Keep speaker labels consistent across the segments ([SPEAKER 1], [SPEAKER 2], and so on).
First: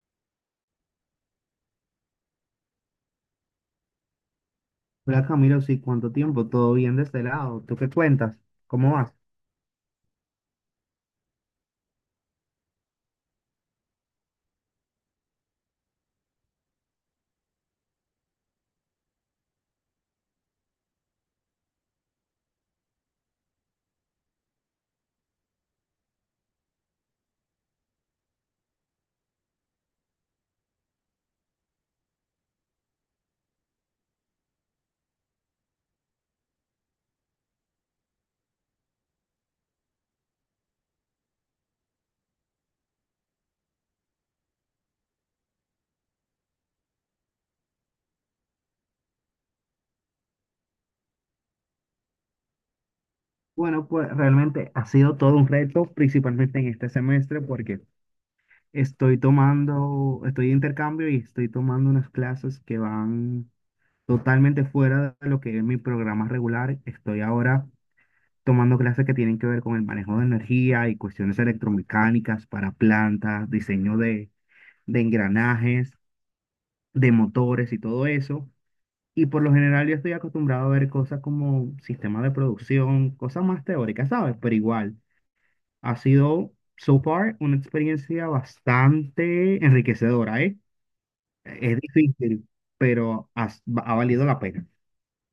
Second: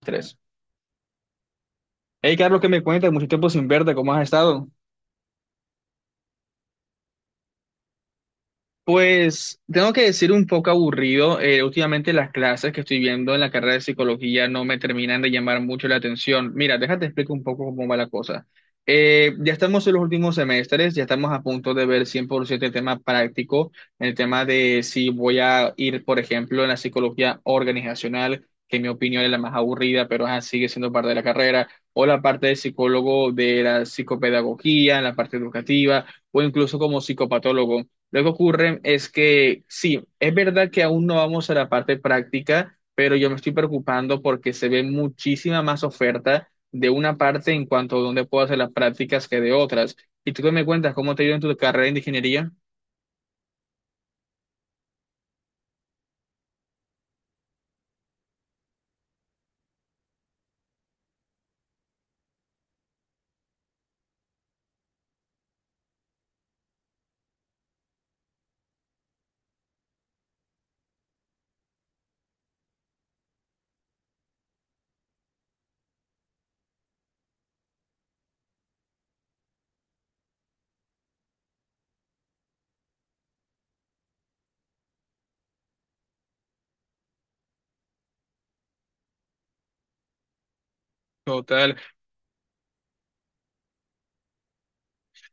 [SPEAKER 1] Tres. Hey, Carlos, ¿qué me cuentas? Mucho tiempo sin verte, ¿cómo has estado?
[SPEAKER 2] Hola Camilo, sí, ¿cuánto tiempo? ¿Todo bien de este lado? ¿Tú qué cuentas? ¿Cómo vas?
[SPEAKER 1] Pues tengo que decir un poco aburrido. Últimamente las clases que estoy viendo en la carrera de psicología no me terminan de llamar mucho la atención. Mira, déjate explico un poco cómo va la cosa. Ya estamos en los últimos semestres, ya estamos a punto de ver 100% el tema práctico, el tema de si voy a ir, por ejemplo, en la psicología organizacional, que en mi opinión es la más aburrida, pero ajá, sigue siendo parte de la carrera, o la parte de psicólogo de la psicopedagogía, la parte educativa, o incluso como psicopatólogo. Lo que ocurre es que sí, es verdad que aún no vamos a la parte práctica, pero yo me estoy preocupando porque se ve muchísima más oferta de una parte en cuanto a dónde puedo hacer las prácticas que de otras. Y tú qué me cuentas, ¿cómo te ha ido en tu carrera de ingeniería?
[SPEAKER 2] Bueno, pues realmente ha sido todo un reto, principalmente en este semestre, porque estoy de intercambio y estoy tomando unas clases que van totalmente fuera de lo que es mi programa regular. Estoy ahora tomando clases que tienen que ver con el manejo de energía y cuestiones electromecánicas para plantas, diseño de engranajes, de motores y todo eso. Y por lo general yo estoy acostumbrado a ver cosas como sistemas de producción, cosas más teóricas, ¿sabes? Pero igual, ha sido, so far, una experiencia bastante enriquecedora, ¿eh?
[SPEAKER 1] Total.
[SPEAKER 2] Es difícil, pero valido la pena.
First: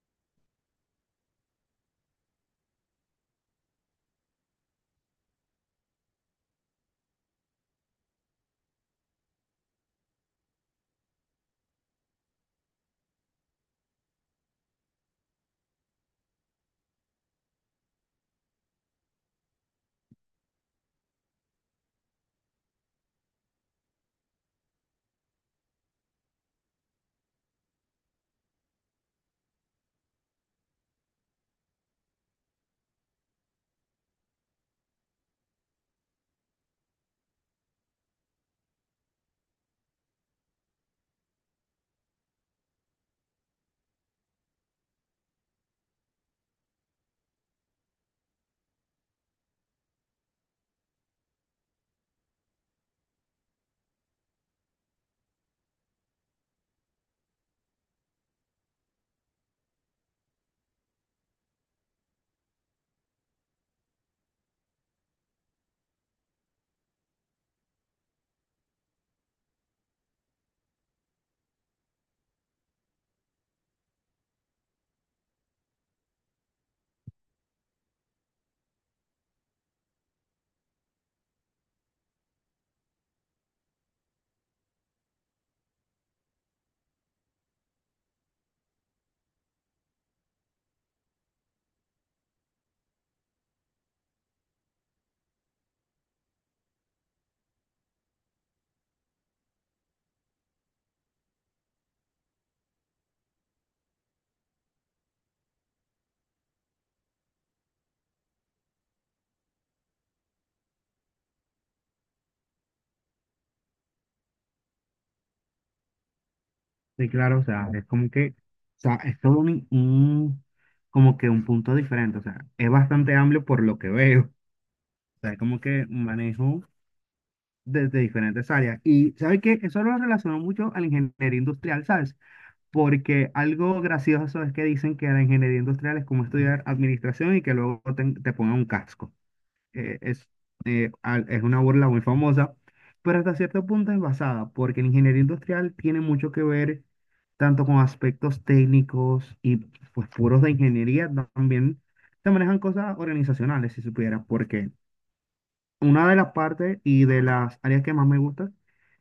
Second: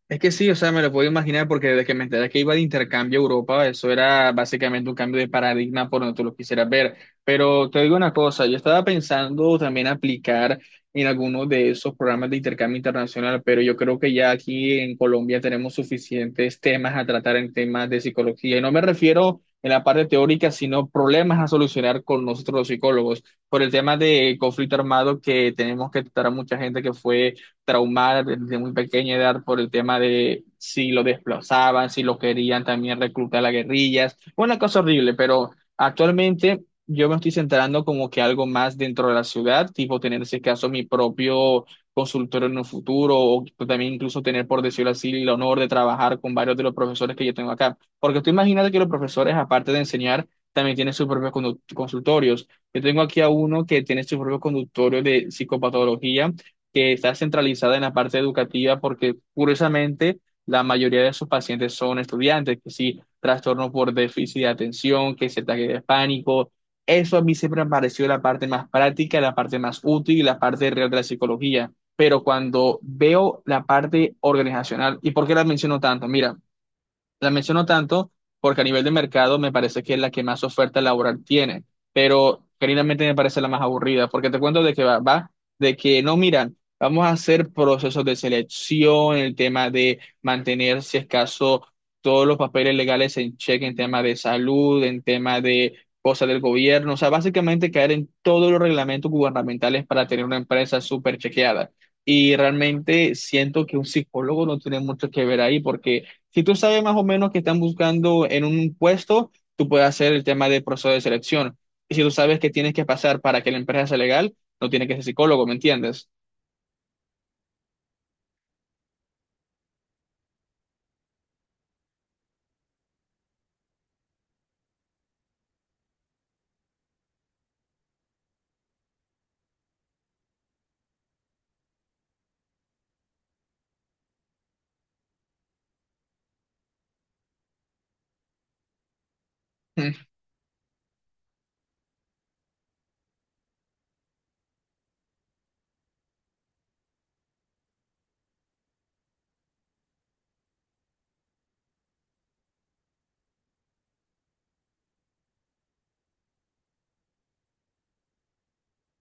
[SPEAKER 1] Es que sí, o sea, me lo puedo imaginar porque desde que me enteré que iba de intercambio a Europa, eso era básicamente un cambio de paradigma por donde tú lo quisieras ver. Pero te digo una cosa, yo estaba pensando también aplicar en alguno de esos programas de intercambio internacional, pero yo creo que ya aquí en Colombia tenemos suficientes temas a tratar en temas de psicología. Y no me refiero en la parte teórica, sino problemas a solucionar con nosotros los psicólogos. Por el tema de conflicto armado que tenemos que tratar a mucha gente que fue traumar desde muy pequeña edad por el tema de si lo desplazaban, si lo querían también reclutar a guerrillas. Una cosa horrible, pero actualmente yo me estoy centrando como que algo más dentro de la ciudad, tipo tener en ese caso mi propio consultorio en un futuro o también incluso tener, por decirlo así, el honor de trabajar con varios de los profesores que yo tengo acá. Porque tú imagínate que los profesores, aparte de enseñar, también tienen sus propios consultorios. Yo tengo aquí a uno que tiene su propio consultorio de psicopatología que está centralizada en la parte educativa porque curiosamente la mayoría de sus pacientes son estudiantes, que sí, trastorno por déficit de atención, que es ataque de pánico. Eso a mí siempre me pareció la parte más práctica, la parte más útil y la parte real de la psicología. Pero cuando veo la parte organizacional, ¿y por qué la menciono tanto? Mira. La menciono tanto porque a nivel de mercado me parece que es la que más oferta laboral tiene, pero genuinamente me parece la más aburrida, porque te cuento de que va, de que no miran, vamos a hacer procesos de selección, el tema de mantener, si es caso, todos los papeles legales en cheque, en tema de salud, en tema de cosas del gobierno, o sea, básicamente caer en todos los reglamentos gubernamentales para tener una empresa súper chequeada. Y realmente siento que un psicólogo no tiene mucho que ver ahí porque si tú sabes más o menos que están buscando en un puesto, tú puedes hacer el tema de proceso de selección. Y si tú sabes que tienes que pasar para que la empresa sea legal, no tienes que ser psicólogo, ¿me entiendes?
[SPEAKER 2] Sí, claro, o sea, es como que, o sea, es todo como que un punto diferente, o sea, es bastante amplio por lo que veo, o sea, es como que manejo desde diferentes áreas. Y, ¿sabes qué? Eso lo relaciono mucho a la ingeniería industrial, ¿sabes? Porque algo gracioso es que dicen que la ingeniería industrial es como estudiar administración y que luego te pongan un casco. Eh, es, es una burla muy famosa, pero hasta cierto punto es basada, porque la ingeniería industrial tiene mucho que ver tanto con aspectos técnicos y pues puros de ingeniería, también se manejan cosas organizacionales, si supieras, porque una de las partes y de las áreas que más me gusta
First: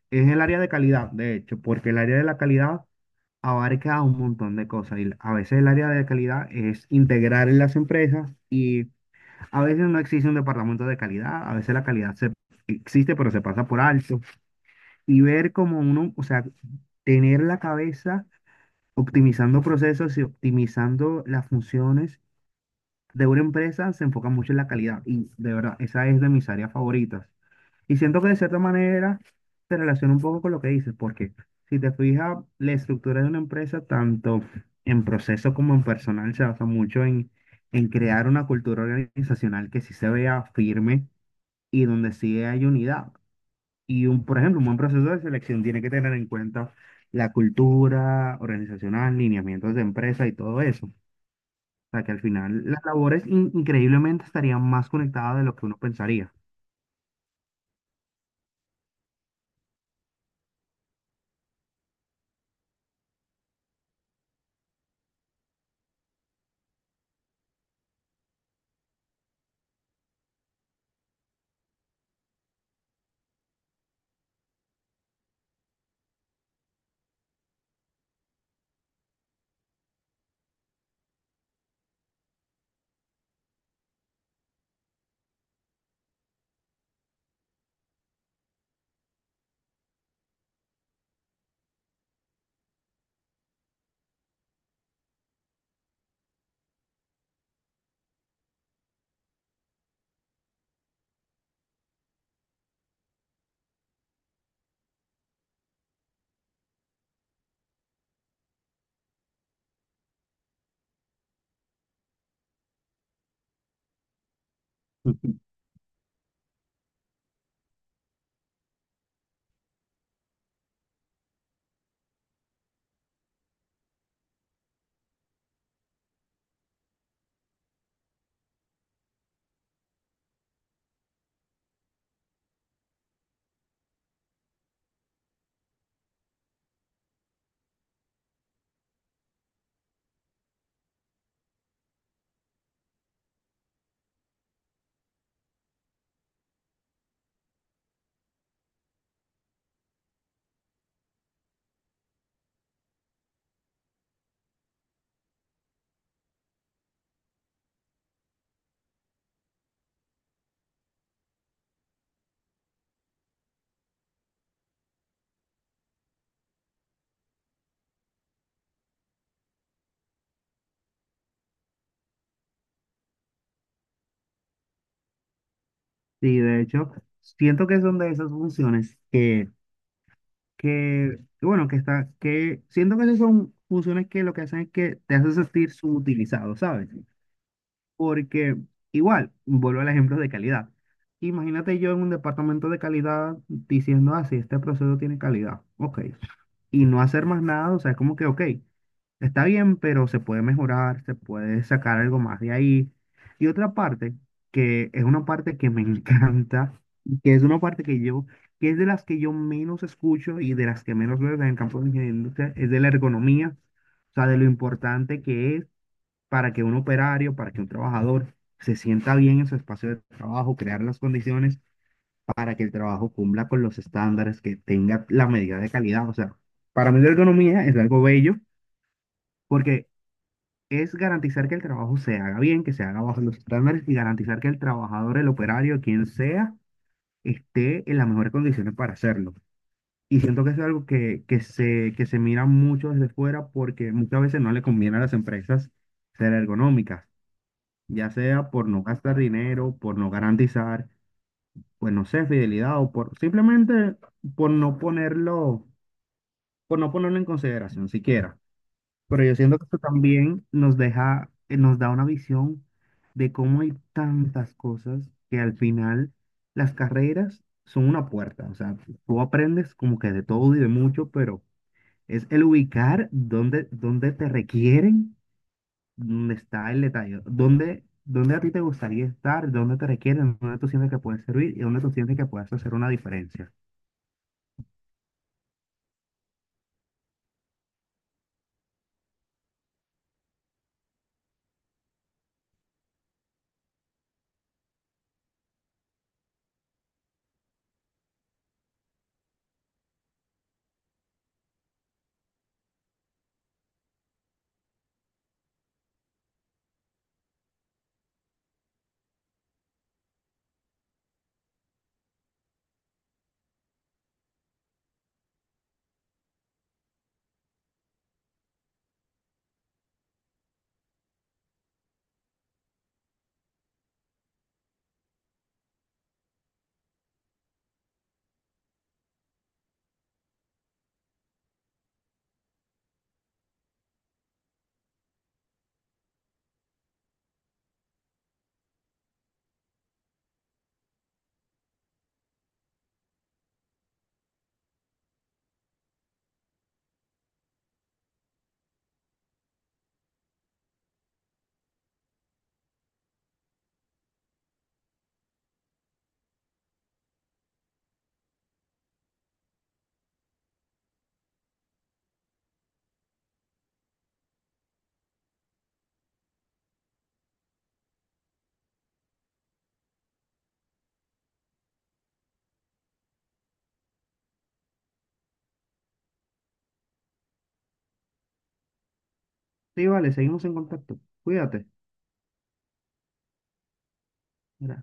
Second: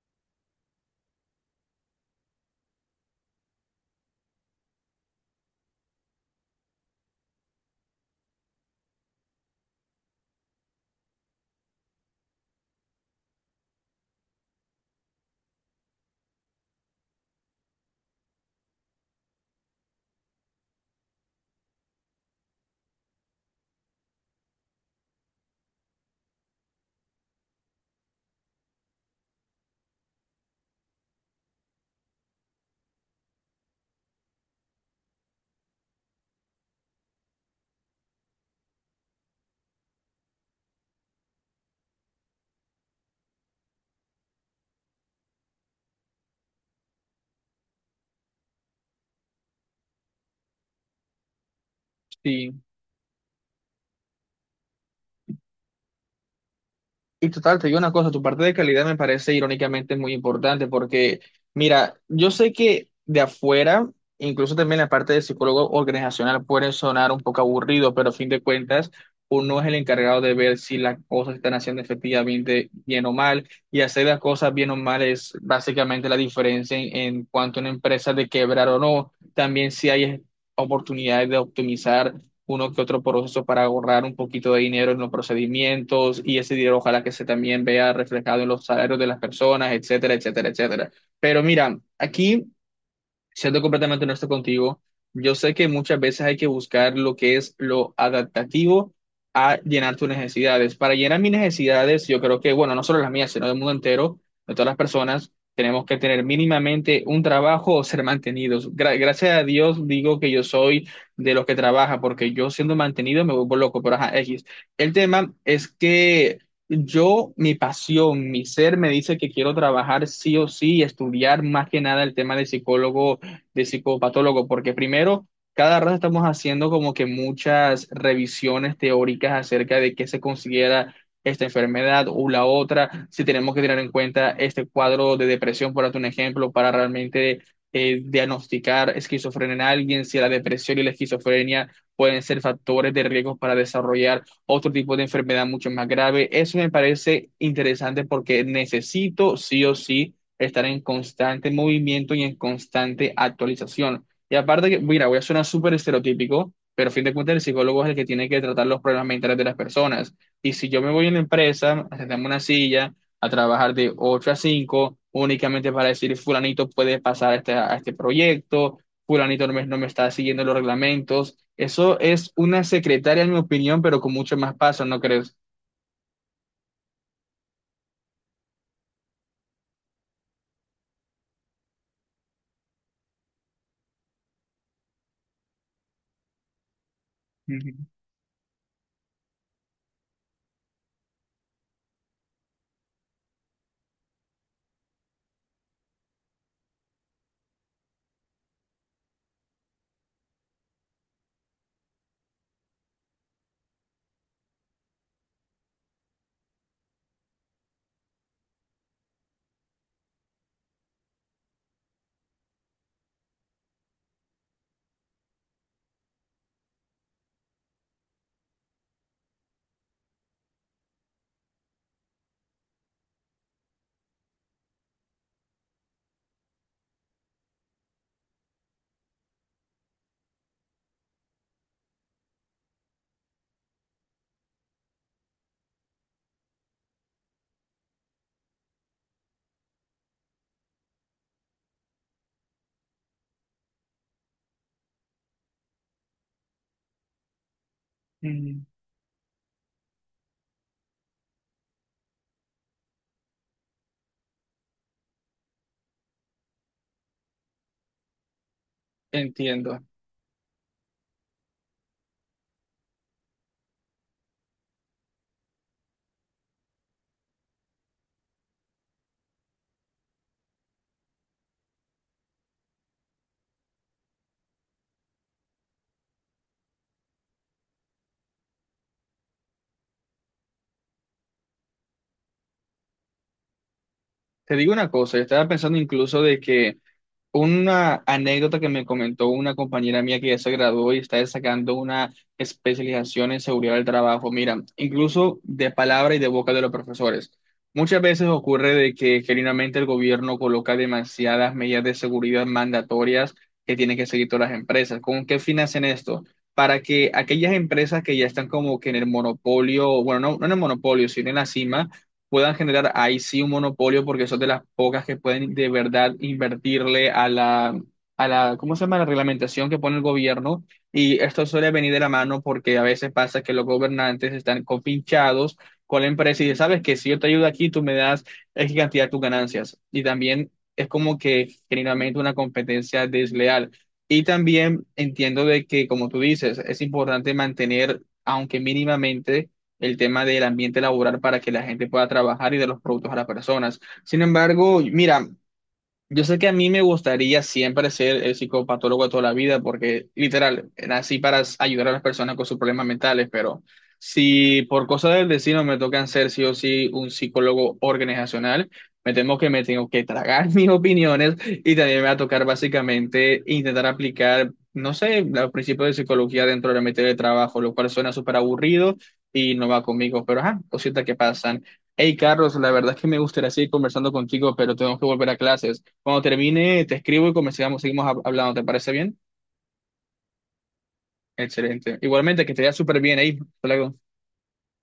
[SPEAKER 2] es el área de calidad, de hecho, porque el área de la calidad abarca un montón de cosas y a veces el área de calidad es integrar en las empresas y a veces no existe un departamento de calidad, a veces existe pero se pasa por alto y ver como uno, o sea, tener la cabeza optimizando procesos y optimizando las funciones de una empresa se enfoca mucho en la calidad y de verdad, esa es de mis áreas favoritas. Y siento que de cierta manera se relaciona un poco con lo que dices, porque si te fijas, la estructura de una empresa, tanto en proceso como en personal, se basa mucho en crear una cultura organizacional que sí se vea firme y donde sí hay unidad. Y por ejemplo, un buen proceso de selección tiene que tener en cuenta la cultura organizacional, lineamientos de empresa y todo eso. O sea, que al
[SPEAKER 1] Sí.
[SPEAKER 2] final las labores increíblemente estarían más conectadas de lo que uno pensaría.
[SPEAKER 1] Y total, te digo una cosa, tu parte de calidad me parece irónicamente muy importante porque, mira, yo sé que de afuera, incluso también la parte de psicólogo organizacional puede sonar un poco aburrido, pero a fin de cuentas, uno es el encargado de ver si las cosas se están haciendo efectivamente bien o mal, y hacer las cosas bien o mal es básicamente la diferencia en cuanto a una empresa de quebrar o no, también si hay oportunidades de optimizar uno que otro proceso para ahorrar un poquito de dinero en los procedimientos y ese dinero ojalá que se también vea reflejado en los salarios de las personas, etcétera, etcétera, etcétera. Pero mira, aquí siendo completamente honesto contigo, yo sé que muchas veces hay que buscar lo que es lo adaptativo a llenar tus necesidades. Para llenar mis necesidades, yo creo que, bueno, no solo las mías, sino del mundo entero, de todas las personas, tenemos que tener mínimamente un trabajo o ser mantenidos. Gracias a Dios digo que yo soy de los que trabaja, porque yo siendo mantenido me vuelvo loco, pero ajá, X. El tema es que... Yo, mi pasión, mi ser me dice que quiero trabajar sí o sí, estudiar más que nada el tema de psicólogo de psicopatólogo, porque primero, cada rato estamos haciendo como que muchas revisiones teóricas acerca de qué se considera esta enfermedad o la otra, si tenemos que tener en cuenta este cuadro de depresión, por darte un ejemplo, para realmente diagnosticar esquizofrenia en alguien, si la depresión y la esquizofrenia pueden ser factores de riesgo para desarrollar otro tipo de enfermedad mucho más grave. Eso me parece interesante porque necesito sí o sí estar en constante movimiento y en constante actualización. Y aparte que, mira, voy a sonar súper estereotípico, pero a fin de cuentas el psicólogo es el que tiene que tratar los problemas mentales de las personas. Y si yo me voy a una empresa, a sentarme en una silla, a trabajar de 8 a 5 únicamente para decir, fulanito puede pasar a este proyecto, fulanito no me está siguiendo los reglamentos, eso es una secretaria, en mi opinión, pero con mucho más paso, ¿no crees?
[SPEAKER 2] Sí, de hecho, siento que son de esas funciones que siento que esas son funciones que lo que hacen es que te hacen sentir subutilizado, ¿sabes?
[SPEAKER 1] Ujú,
[SPEAKER 2] Porque igual, vuelvo al ejemplo de calidad. Imagínate yo en un departamento de calidad diciendo, ah, sí, este proceso tiene calidad. Ok. Y no hacer más nada, o sea, es como que, ok, está bien, pero se puede mejorar, se puede sacar algo más de ahí. Y otra parte, que es una parte que me encanta, y que es una parte que es de las que yo menos escucho y de las que menos veo en el campo de la ingeniería industrial, es de la ergonomía, o sea, de lo importante que es para que un operario, para que un trabajador se sienta bien en su espacio de trabajo, crear las condiciones para que el trabajo cumpla con los estándares, que tenga la medida de calidad. O sea, para mí la ergonomía es algo bello porque es garantizar que el trabajo se haga bien, que se haga bajo los estándares y garantizar que el trabajador, el operario, quien sea, esté en las mejores condiciones para hacerlo. Y siento que eso es algo que se mira mucho desde fuera porque muchas veces no le conviene a las empresas ser ergonómicas, ya sea
[SPEAKER 1] ujú.
[SPEAKER 2] por no gastar dinero, por no garantizar, pues no sé, fidelidad o por simplemente por no ponerlo, por no ponerlo en consideración siquiera. Pero yo siento que esto
[SPEAKER 1] Entiendo.
[SPEAKER 2] también nos da una visión de cómo hay tantas cosas que al final las carreras son una puerta. O sea, tú aprendes como que de todo y de mucho, pero es el ubicar dónde te requieren. ¿Dónde está el detalle? ¿ Dónde a ti te gustaría estar? ¿Dónde te requieren? ¿Dónde tú sientes que puedes servir? ¿Y dónde tú sientes que puedes hacer una diferencia?
[SPEAKER 1] Te digo una cosa, yo estaba pensando incluso de que una anécdota que me comentó una compañera mía que ya se graduó y está sacando una especialización en seguridad del trabajo. Mira, incluso de palabra y de boca de los profesores. Muchas veces ocurre de que genuinamente el gobierno coloca demasiadas medidas de seguridad mandatorias que tienen que seguir todas las empresas. ¿Con qué fin hacen esto? Para que aquellas empresas que ya están como que en el monopolio, bueno, no en el monopolio, sino en la cima puedan generar ahí sí un monopolio porque son de las pocas que pueden de verdad invertirle a la, ¿cómo se llama? La reglamentación que pone el gobierno. Y esto suele venir de la mano porque a veces pasa que los gobernantes están compinchados con la empresa y dicen, sabes que si yo te ayudo aquí, tú me das X cantidad de tus ganancias. Y también es como que generalmente una competencia desleal. Y también entiendo de que, como tú dices, es importante mantener, aunque mínimamente, el tema del ambiente laboral para que la gente pueda trabajar y de los productos a las personas. Sin embargo, mira, yo sé que a mí me gustaría siempre ser el psicopatólogo de toda la vida, porque literal, nací para ayudar a las personas con sus problemas mentales, pero si por cosas del destino me tocan ser sí o sí un psicólogo organizacional, me temo que me tengo que tragar mis opiniones y también me va a tocar básicamente intentar aplicar, no sé, los principios de psicología dentro de la materia de trabajo, lo cual suena súper aburrido y no va conmigo, pero ajá, cositas que pasan. Hey Carlos, la verdad es que me gustaría seguir conversando contigo, pero tengo que volver a clases. Cuando termine, te escribo y comenzamos, seguimos hablando. ¿Te parece bien?
[SPEAKER 2] Sí, vale, seguimos en contacto. Cuídate.
[SPEAKER 1] Excelente. Igualmente, que te vea súper bien ahí. Hasta luego.
[SPEAKER 2] Mira.